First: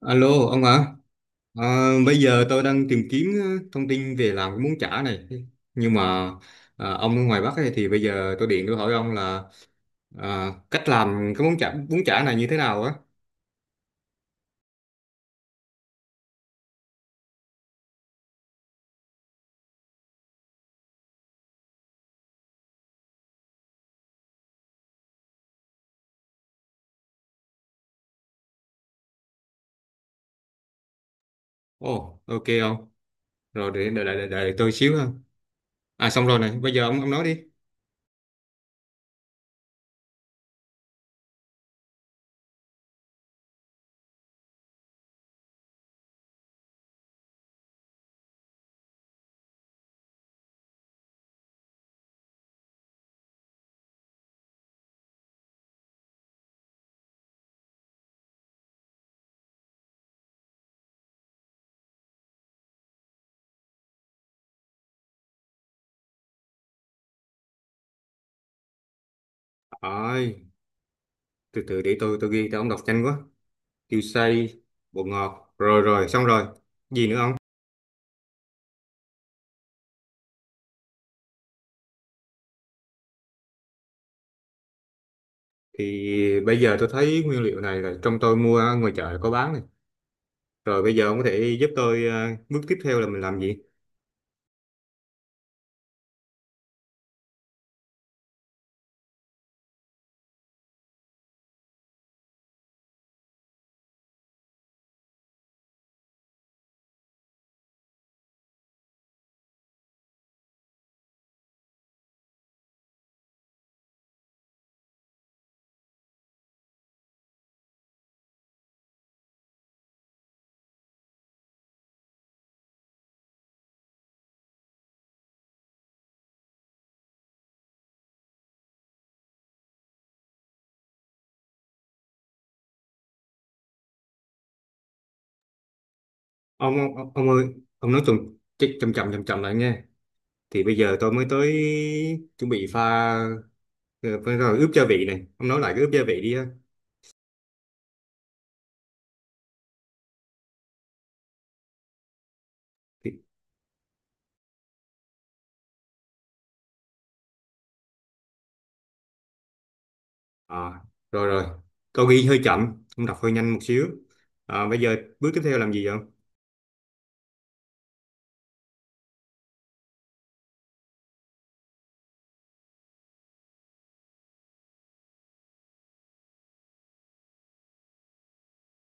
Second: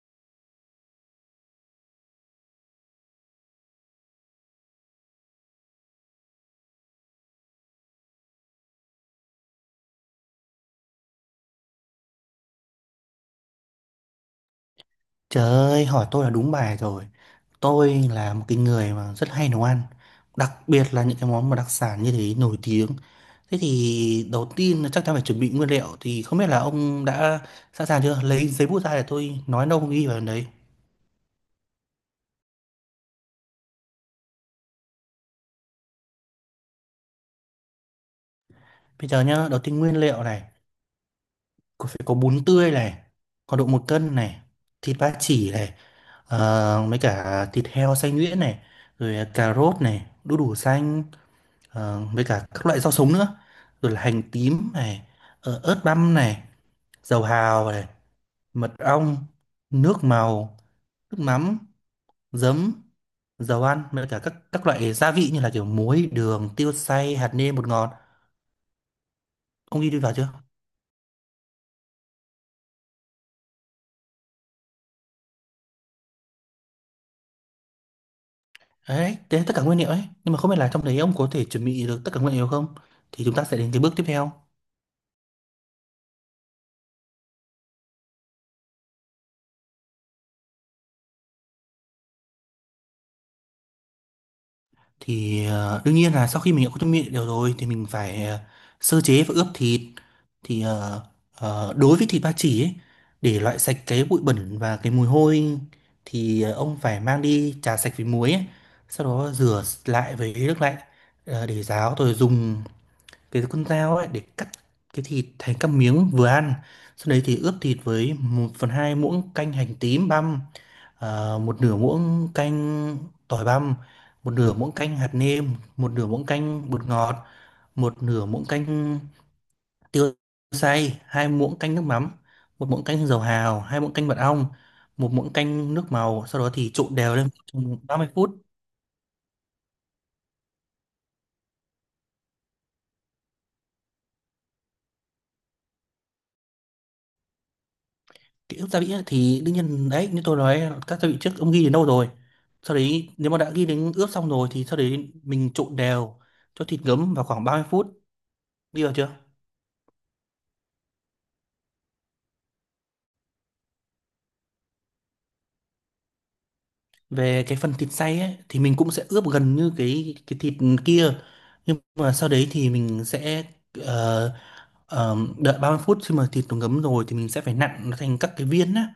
Alo ông ạ. Bây giờ tôi đang tìm kiếm thông tin về làm cái bún chả này, nhưng mà ông ở ngoài Bắc ấy, thì bây giờ tôi điện tôi hỏi ông là cách làm cái món chả bún chả này như thế nào á. Trời ơi, hỏi tôi là đúng bài rồi. Tôi là một cái người mà rất hay nấu ăn, đặc biệt là những cái món mà đặc sản như thế nổi tiếng. Thế thì đầu tiên là chắc chắn phải chuẩn bị nguyên liệu, thì không biết là ông đã sẵn sàng chưa? Lấy giấy bút ra để tôi nói nông ghi vào đấy. Ồ, ok ông, rồi để đợi tôi xíu ha. À, xong rồi này, bây giờ ông nói đi. Bây giờ nhá, đầu tiên nguyên liệu này, có phải có bún tươi này, có độ một cân này, thịt ba chỉ này, mấy cả thịt heo xay nhuyễn này, rồi cà rốt này, đu đủ xanh. Ờ, với cả các loại rau sống nữa, rồi là hành tím này, ớt băm này, dầu hào này, mật ong, nước màu, nước mắm, giấm, dầu ăn, với cả các loại gia vị như là kiểu muối, đường, tiêu xay, hạt nêm, bột ngọt. Ông ghi đi vào chưa? Ôi, từ từ để tôi ghi, tôi ông đọc nhanh quá. Tiêu xay, bột ngọt, rồi rồi xong rồi, gì nữa ông? Đấy, đấy là tất cả nguyên liệu ấy, nhưng mà không biết là trong đấy ông có thể chuẩn bị được tất cả nguyên liệu không, thì chúng ta sẽ đến cái bước tiếp theo. Thì bây giờ tôi thấy nguyên liệu này là trong tôi mua ở ngoài chợ có bán này. Rồi bây giờ ông có thể giúp tôi bước tiếp theo là mình làm gì? Thì đương nhiên là sau khi mình đã có tâm địa đều rồi thì mình phải sơ chế và ướp thịt. Thì đối với thịt ba chỉ ấy, để loại sạch cái bụi bẩn và cái mùi hôi, thì ông phải mang đi chà sạch với muối ấy. Sau đó rửa lại với nước lạnh, để ráo, rồi dùng cái con dao ấy để cắt cái thịt thành các miếng vừa ăn. Sau đấy thì ướp thịt với một phần 2 muỗng canh hành tím băm, à, một nửa muỗng canh tỏi băm, một nửa muỗng canh hạt nêm, một nửa muỗng canh bột ngọt, một nửa muỗng canh tiêu xay, hai muỗng canh nước mắm, một muỗng canh dầu hào, hai muỗng canh mật ong, một muỗng canh nước màu. Sau đó thì Ông ông, trộn ông đều lên ông ơi, trong ông ba nói mươi chậm phút chậm chậm chậm chậm lại nha. Thì bây giờ tôi mới tới chuẩn bị pha, ờ, phải rồi, ướp gia vị này. Ông nói lại cái ướp gia vị đi á. Kỹ ức gia vị ấy, thì đương nhiên đấy, như tôi nói các gia vị trước, ông ghi đến đâu rồi? Sau đấy Thì, nếu mà đã ghi đến ướp xong rồi thì sau đấy mình trộn đều cho thịt ngấm vào khoảng 30 phút. Đi vào chưa? à, rồi rồi. Câu ghi hơi chậm, ông đọc hơi nhanh một xíu. À, bây giờ bước tiếp theo làm gì vậy ông? Về cái phần thịt xay ấy, thì mình cũng sẽ ướp gần như cái thịt kia, nhưng mà sau đấy thì mình sẽ ờ, đợi 30 phút, khi mà thịt nó ngấm rồi thì mình sẽ phải nặn nó thành các cái viên á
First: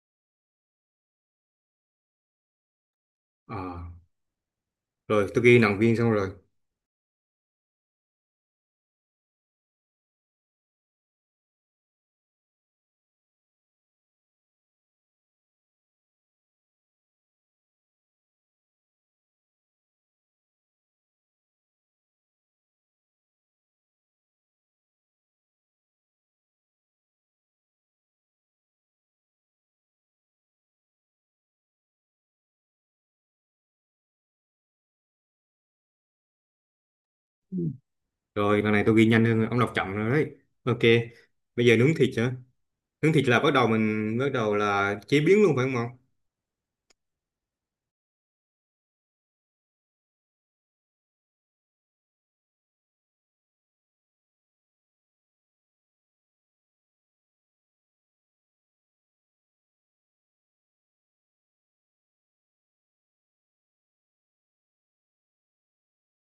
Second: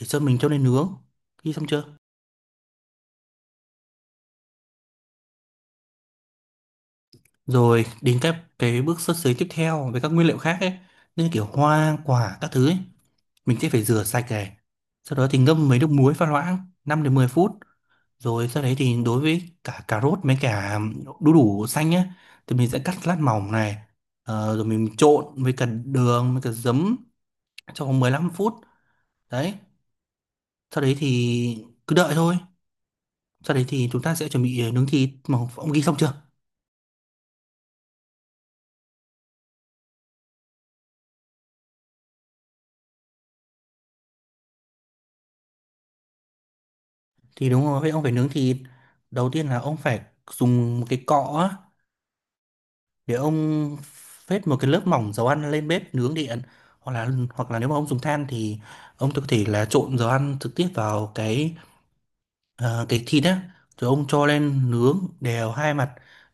để cho mình cho lên nướng. Khi xong chưa? À, rồi tôi ghi nòng viên xong rồi. Rồi đến các cái bước sơ chế tiếp theo với các nguyên liệu khác ấy, như kiểu hoa quả các thứ ấy, mình sẽ phải rửa sạch này, sau đó thì ngâm với nước muối pha loãng 5 đến 10 phút. Rồi sau đấy thì đối với cả cà rốt với cả đu đủ xanh nhé, thì mình sẽ cắt lát mỏng này, rồi mình trộn với cả đường với cả giấm trong vòng 15 phút. Đấy, sau đấy thì cứ đợi thôi. Sau đấy thì chúng ta sẽ chuẩn bị nướng thịt. Mà ông ghi xong chưa? Rồi lần này tôi ghi nhanh hơn, ông đọc chậm rồi đấy. Ok. Bây giờ nướng thịt hả? Nướng thịt là bắt đầu mình bắt đầu là chế biến luôn phải không ông? Thì đúng rồi, vậy ông phải nướng thịt. Đầu tiên là ông phải dùng một cái cọ á, để ông phết một cái lớp mỏng dầu ăn lên bếp nướng điện, hoặc là hoặc là nếu mà ông dùng than thì ông có thể là trộn dầu ăn trực tiếp vào cái. Ờ, cái thịt á, rồi ông cho lên nướng đều hai mặt,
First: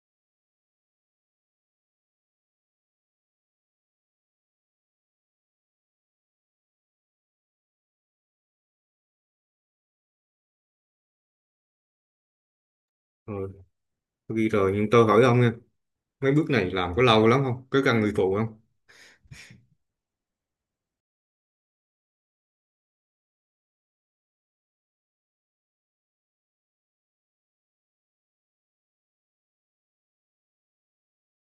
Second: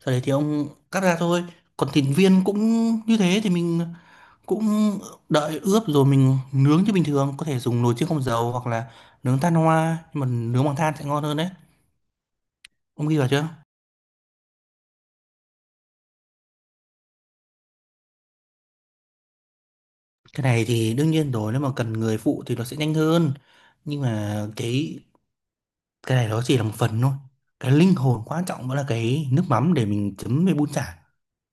sau đấy thì ông cắt ra thôi. Còn thịt viên cũng như thế thì mình cũng đợi ướp rồi mình nướng như bình thường, có thể dùng nồi chiên không dầu hoặc là nướng than hoa, nhưng mà nướng bằng than sẽ ngon hơn đấy. Ông ghi vào Ừ, chưa? tôi ghi rồi nhưng tôi hỏi ông nha, mấy bước này làm có lâu lắm không, có cần người phụ không? Cái này thì đương nhiên rồi, nếu mà cần người phụ thì nó sẽ nhanh hơn, nhưng mà cái này nó chỉ là một phần thôi. Cái linh hồn quan trọng vẫn là cái nước mắm để mình chấm với bún chả.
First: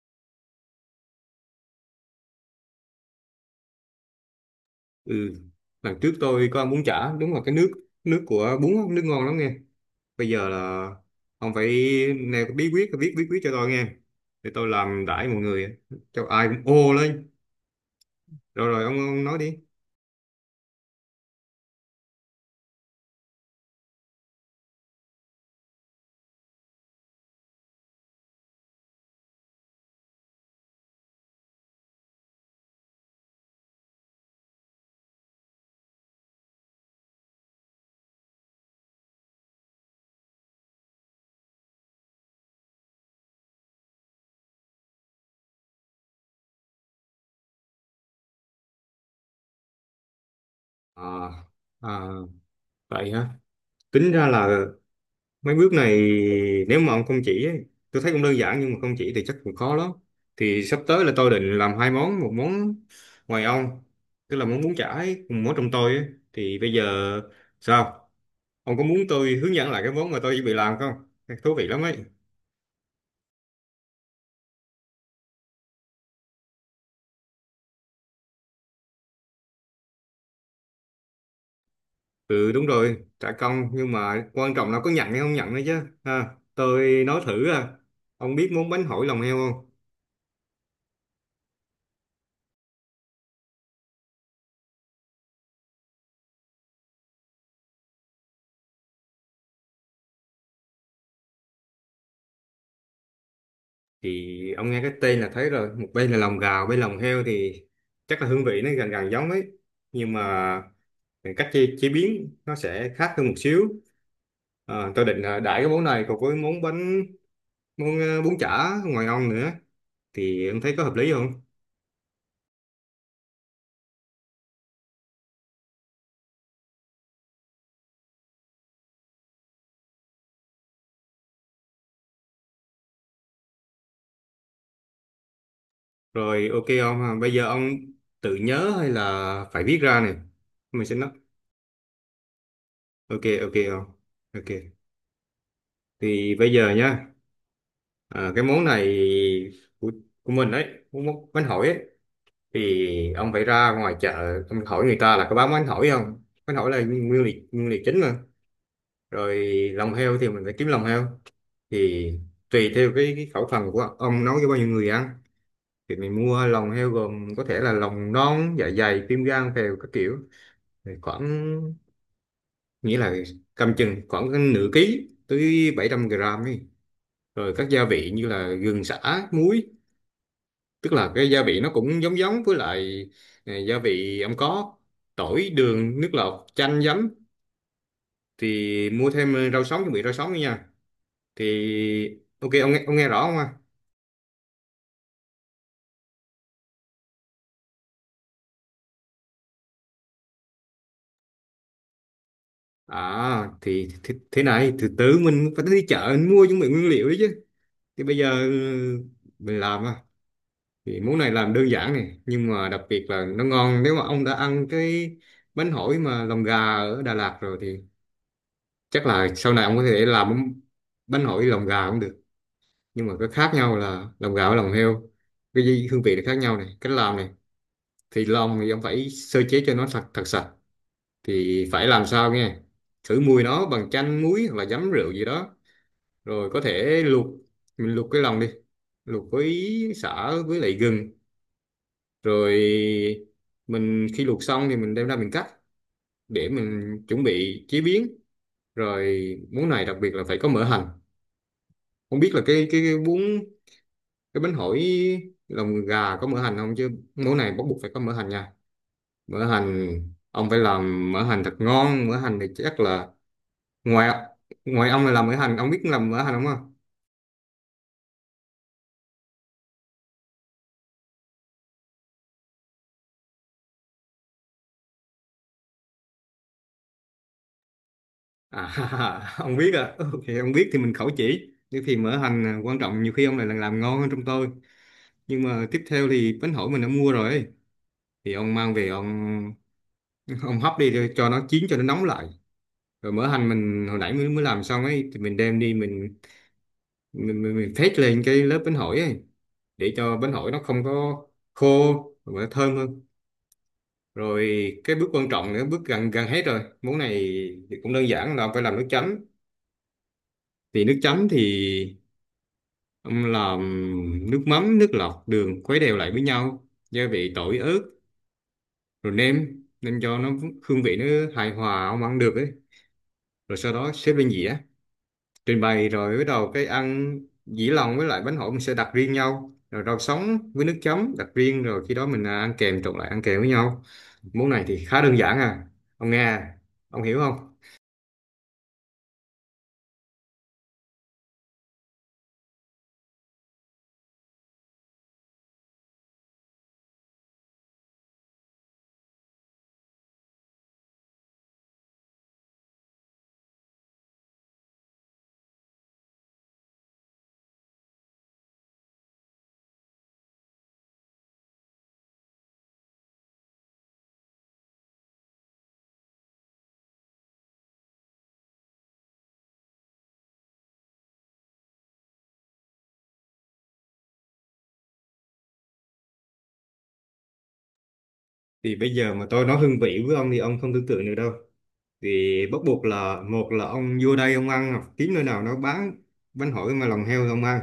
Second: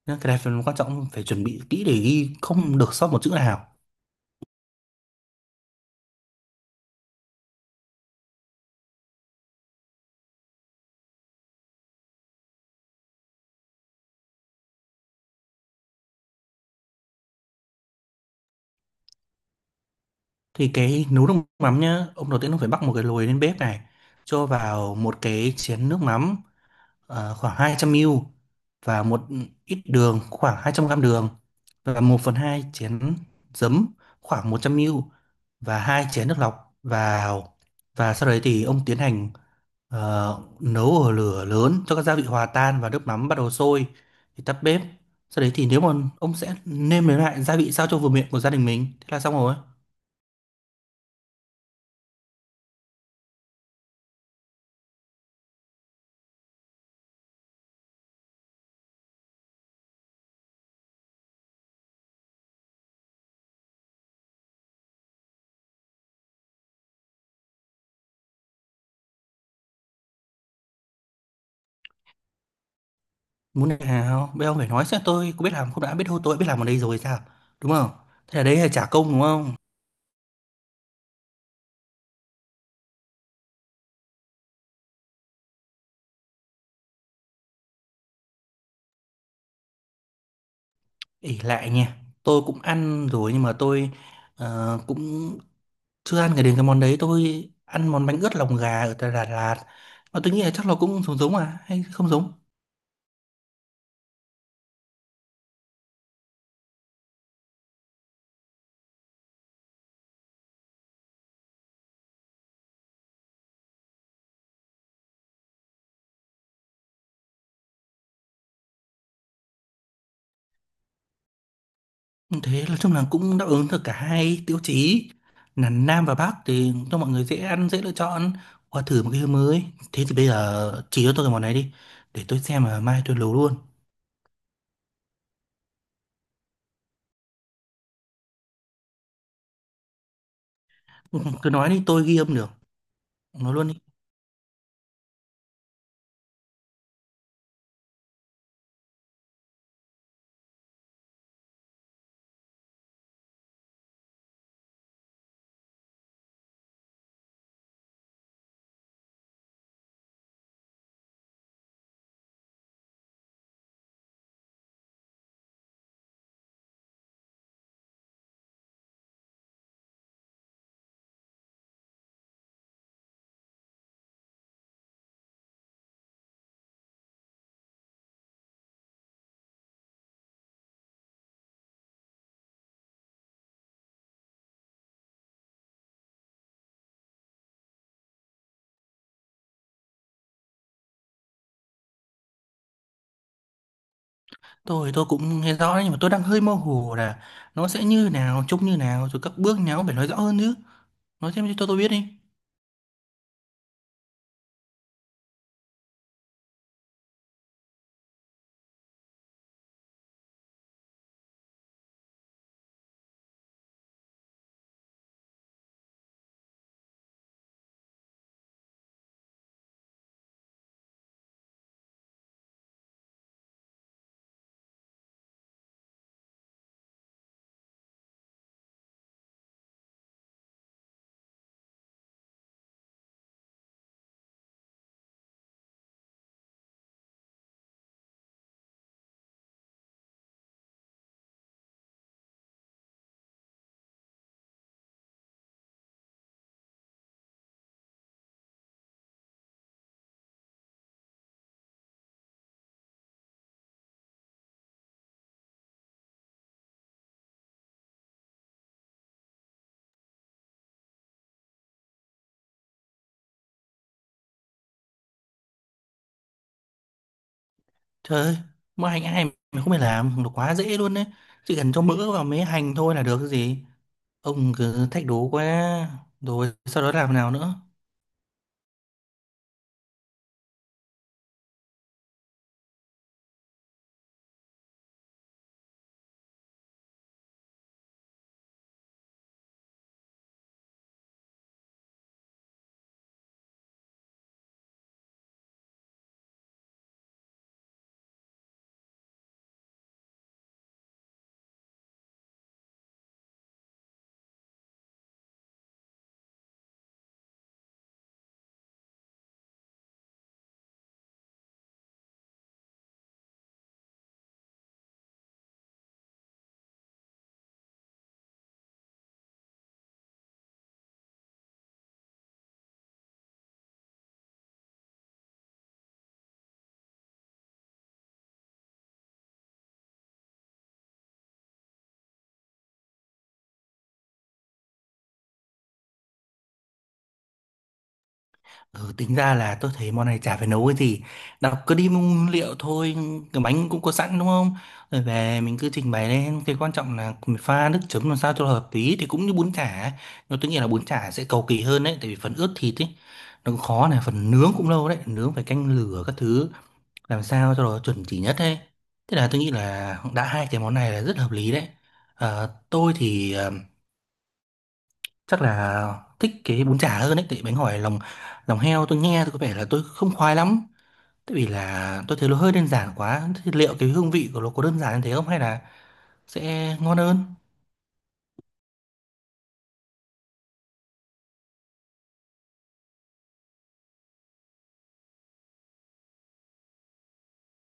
Nên cái này phần quan trọng phải chuẩn bị kỹ để ghi không được sót một chữ nào. Ừ, lần trước tôi có ăn bún chả, đúng là cái nước, nước của bún á, nước ngon lắm nghe. Bây giờ là ông phải nêu cái bí quyết, viết bí quyết cho tôi nghe để tôi làm đãi mọi người, cho ai cũng ô lên. Rồi rồi ông nói đi. Thì cái nấu nước mắm nhá ông, đầu tiên ông phải bắc một cái lồi lên bếp này, cho vào một cái chén nước mắm, khoảng 200 ml, và một ít đường khoảng 200 gam đường, và một phần 2 chén giấm khoảng 100 ml, và hai chén nước lọc vào. Và sau đấy thì ông tiến hành. Ờ, nấu ở lửa lớn cho các gia vị hòa tan và nước mắm bắt đầu sôi thì tắt bếp. Sau đấy thì nếu mà ông sẽ nêm nếm lại gia vị sao cho vừa miệng của gia đình mình, thế là xong rồi. À, à, vậy hả. Tính ra là mấy bước này, nếu mà ông không chỉ ấy, tôi thấy cũng đơn giản, nhưng mà không chỉ thì chắc cũng khó lắm. Thì sắp tới là tôi định làm hai món, một món ngoài ông, tức là món bún chả ấy, một món trong tôi ấy. Thì bây giờ sao? Ông có muốn tôi hướng dẫn lại cái món mà tôi chuẩn bị làm không? Thú vị lắm ấy. Muốn này nào? Bây giờ ông phải nói xem tôi có biết làm không, đã biết thôi tôi đã biết làm ở đây rồi sao? Đúng không? Thế là đấy là trả công đúng không? Ừ đúng rồi, trả công, nhưng mà quan trọng là có nhận hay không nhận nữa chứ. Ha, tôi nói thử à. Ông biết món bánh hỏi lòng heo không? Ỷ lại nha. Tôi cũng ăn rồi nhưng mà tôi cũng chưa ăn cái đến cái món đấy, tôi ăn món bánh ướt lòng gà ở tại Đà Lạt. Mà tôi nghĩ là chắc nó cũng giống giống, à hay không giống? Thì ông nghe cái tên là thấy rồi, một bên là lòng gà, bên lòng heo thì chắc là hương vị nó gần gần giống ấy, nhưng mà cách chế biến nó sẽ khác hơn một xíu. À, tôi định là đãi cái món này cùng với món bánh, món bún chả ngoài ông nữa, thì ông thấy có hợp lý không? Thế nói chung là cũng đáp ứng được cả hai tiêu chí, là Nam và Bắc, thì cho mọi người dễ ăn dễ lựa chọn, qua thử một cái hướng mới. Thế thì bây giờ chỉ cho tôi cái món này đi, để tôi xem mà mai tôi nấu luôn Rồi ok ông, bây giờ ông tự nhớ hay là phải viết ra này, mình sẽ nói. Ừ, cứ nói đi, tôi ghi âm được. ok Nói ok luôn đi. ông. Ok, thì bây giờ nha, cái món này của, của mình đấy, món món bánh hỏi ấy, thì ông phải ra ngoài chợ ông hỏi người ta là có bán bánh hỏi không. Bánh hỏi là nguyên liệu chính mà. Rồi lòng heo thì mình phải kiếm lòng heo. Thì tùy theo cái khẩu phần của ông nấu cho bao nhiêu người ăn, thì mình mua lòng heo gồm có thể là lòng non, dạ dày, tim, gan, phèo các kiểu. Thì khoảng, nghĩa là cầm chừng khoảng cái nửa ký tới 700 gram ấy. Rồi các gia vị như là gừng, sả, muối, tức là cái gia vị nó cũng giống giống với lại gia vị ông có: tỏi, đường, nước lọc, chanh, giấm. Thì mua thêm rau sống, chuẩn bị rau sống nữa nha. Thì ok ông nghe rõ không ạ? Tôi cũng nghe rõ đấy, nhưng mà tôi đang hơi mơ hồ là nó sẽ như nào, trông như nào, rồi các bước nào cũng phải nói rõ hơn chứ. Nói thêm cho tôi biết đi. À thì thế này, từ từ mình phải đi chợ mình mua chuẩn bị nguyên liệu đấy chứ. Thì bây giờ ừ, mình làm à, thì món này làm đơn giản này, nhưng mà đặc biệt là nó ngon. Nếu mà ông đã ăn cái bánh hỏi mà lòng gà ở Đà Lạt rồi thì chắc là sau này ông có thể làm bánh hỏi lòng gà cũng được, nhưng mà cái khác nhau là lòng gạo, lòng heo. Hương vị là khác nhau này, cách làm này. Thì lòng thì ông phải sơ chế cho nó thật thật sạch. Thì phải làm sao nghe, khử mùi nó bằng chanh muối hoặc là giấm rượu gì đó. Rồi có thể luộc, mình luộc cái lòng đi, luộc với sả với lại gừng. Rồi mình khi luộc xong thì mình đem ra mình cắt để mình chuẩn bị chế biến. Rồi món này đặc biệt là phải có mỡ hành. Không biết là cái bún, cái bánh hỏi lòng gà có mỡ hành không, chứ món này bắt buộc phải có mỡ hành nha. Mỡ hành, ông phải làm mỡ hành thật ngon. Mỡ hành thì chắc là ngoài ngoài ông là làm mỡ hành, ông biết làm mỡ hành không ạ? Trời ơi, mua hành ai mà không phải làm, nó quá dễ luôn đấy, chỉ cần cho mỡ vào mấy hành thôi là được, cái gì. Ông cứ thách đố quá. Rồi sau đó làm nào nữa? À ông biết à ok ông biết thì mình khẩu chỉ nhưng thì mỡ hành à, quan trọng nhiều khi ông lại là làm ngon hơn trong tôi. Nhưng mà tiếp theo thì bánh hỏi mình đã mua rồi, thì ông mang về ông ông hấp đi rồi cho nó chín cho nó nóng lại. Rồi mỡ hành mình hồi nãy mới mới làm xong ấy thì mình đem đi mình, mình phết lên cái lớp bánh hỏi ấy để cho bánh hỏi nó không có khô mà nó thơm hơn. Rồi cái bước quan trọng nữa, bước gần gần hết rồi món này, thì cũng đơn giản là phải làm nước chấm. Thì nước chấm thì ông làm nước mắm, nước lọc, đường, khuấy đều lại với nhau, gia vị tỏi ớt, rồi nêm nêm cho nó hương vị nó hài hòa, ông ăn được ấy. Rồi sau đó xếp lên dĩa, trình bày rồi bắt đầu cái ăn. Dĩ lòng với lại bánh hỏi mình sẽ đặt riêng nhau, rồi rau sống với nước chấm đặt riêng, rồi khi đó mình ăn kèm, trộn lại ăn kèm với nhau. Món này thì khá đơn giản à, ông nghe à? Ông hiểu không? Ừ, tính ra là tôi thấy món này chả phải nấu cái gì. Đọc cứ đi mua nguyên liệu thôi. Cái bánh cũng có sẵn đúng không? Rồi về mình cứ trình bày lên. Cái quan trọng là mình pha nước chấm làm sao cho hợp lý. Thì cũng như bún chả. Nhưng tôi nghĩ là bún chả sẽ cầu kỳ hơn đấy, tại vì phần ướp thịt ấy, nó cũng khó này. Phần nướng cũng lâu đấy, nướng phải canh lửa các thứ, làm sao cho nó chuẩn chỉ nhất đấy. Thế là tôi nghĩ là đã hai cái món này là rất hợp lý đấy. Ờ, tôi thì chắc là thích cái bún chả hơn ấy, tại bánh hỏi lòng lòng heo tôi nghe tôi có vẻ là tôi không khoái lắm, tại vì là tôi thấy nó hơi đơn giản quá. Thế liệu cái hương vị của nó có đơn giản như thế không, hay là sẽ ngon hơn? Thì bây giờ mà tôi nói hương vị với ông thì ông không tưởng tượng được đâu. Thì bắt buộc là, một là ông vô đây ông ăn, hoặc kiếm nơi nào nó bán bánh hỏi mà lòng heo thì ông ăn.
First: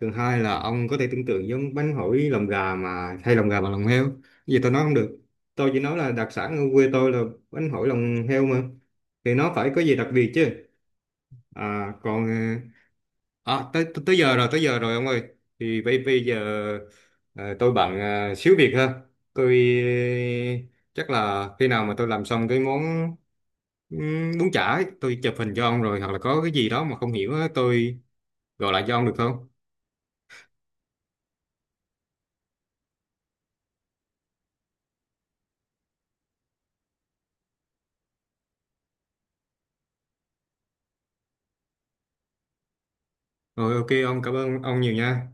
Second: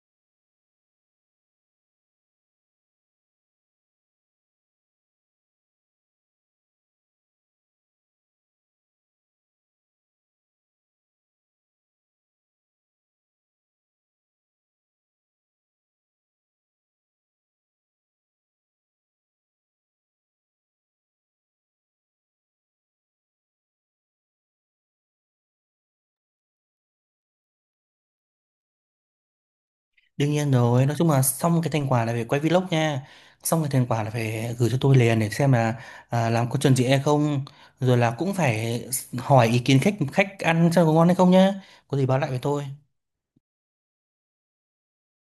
Thứ hai là ông có thể tưởng tượng giống bánh hỏi lòng gà mà thay lòng gà bằng lòng heo. Cái gì tôi nói không được, tôi chỉ nói là đặc sản ở quê tôi là bánh hỏi lòng heo mà, thì nó phải có gì đặc biệt chứ. À, còn à, tới tới giờ rồi ông ơi. Thì bây bây giờ ờ, tôi bận xíu việc ha. Tôi chắc là khi nào mà tôi làm xong cái món bún chả ấy, tôi chụp hình cho ông, rồi hoặc là có cái gì đó mà không hiểu á, tôi gọi lại cho ông được không? Đương nhiên rồi, nói chung là xong cái thành quả là phải quay vlog nha. Xong cái thành quả là phải gửi cho tôi liền để xem là à, làm có chuẩn gì hay không. Rồi là cũng phải hỏi ý kiến khách khách ăn xem có ngon hay không nhá. Có gì báo lại với tôi. Rồi ok, ông, cảm ơn ông nhiều nha.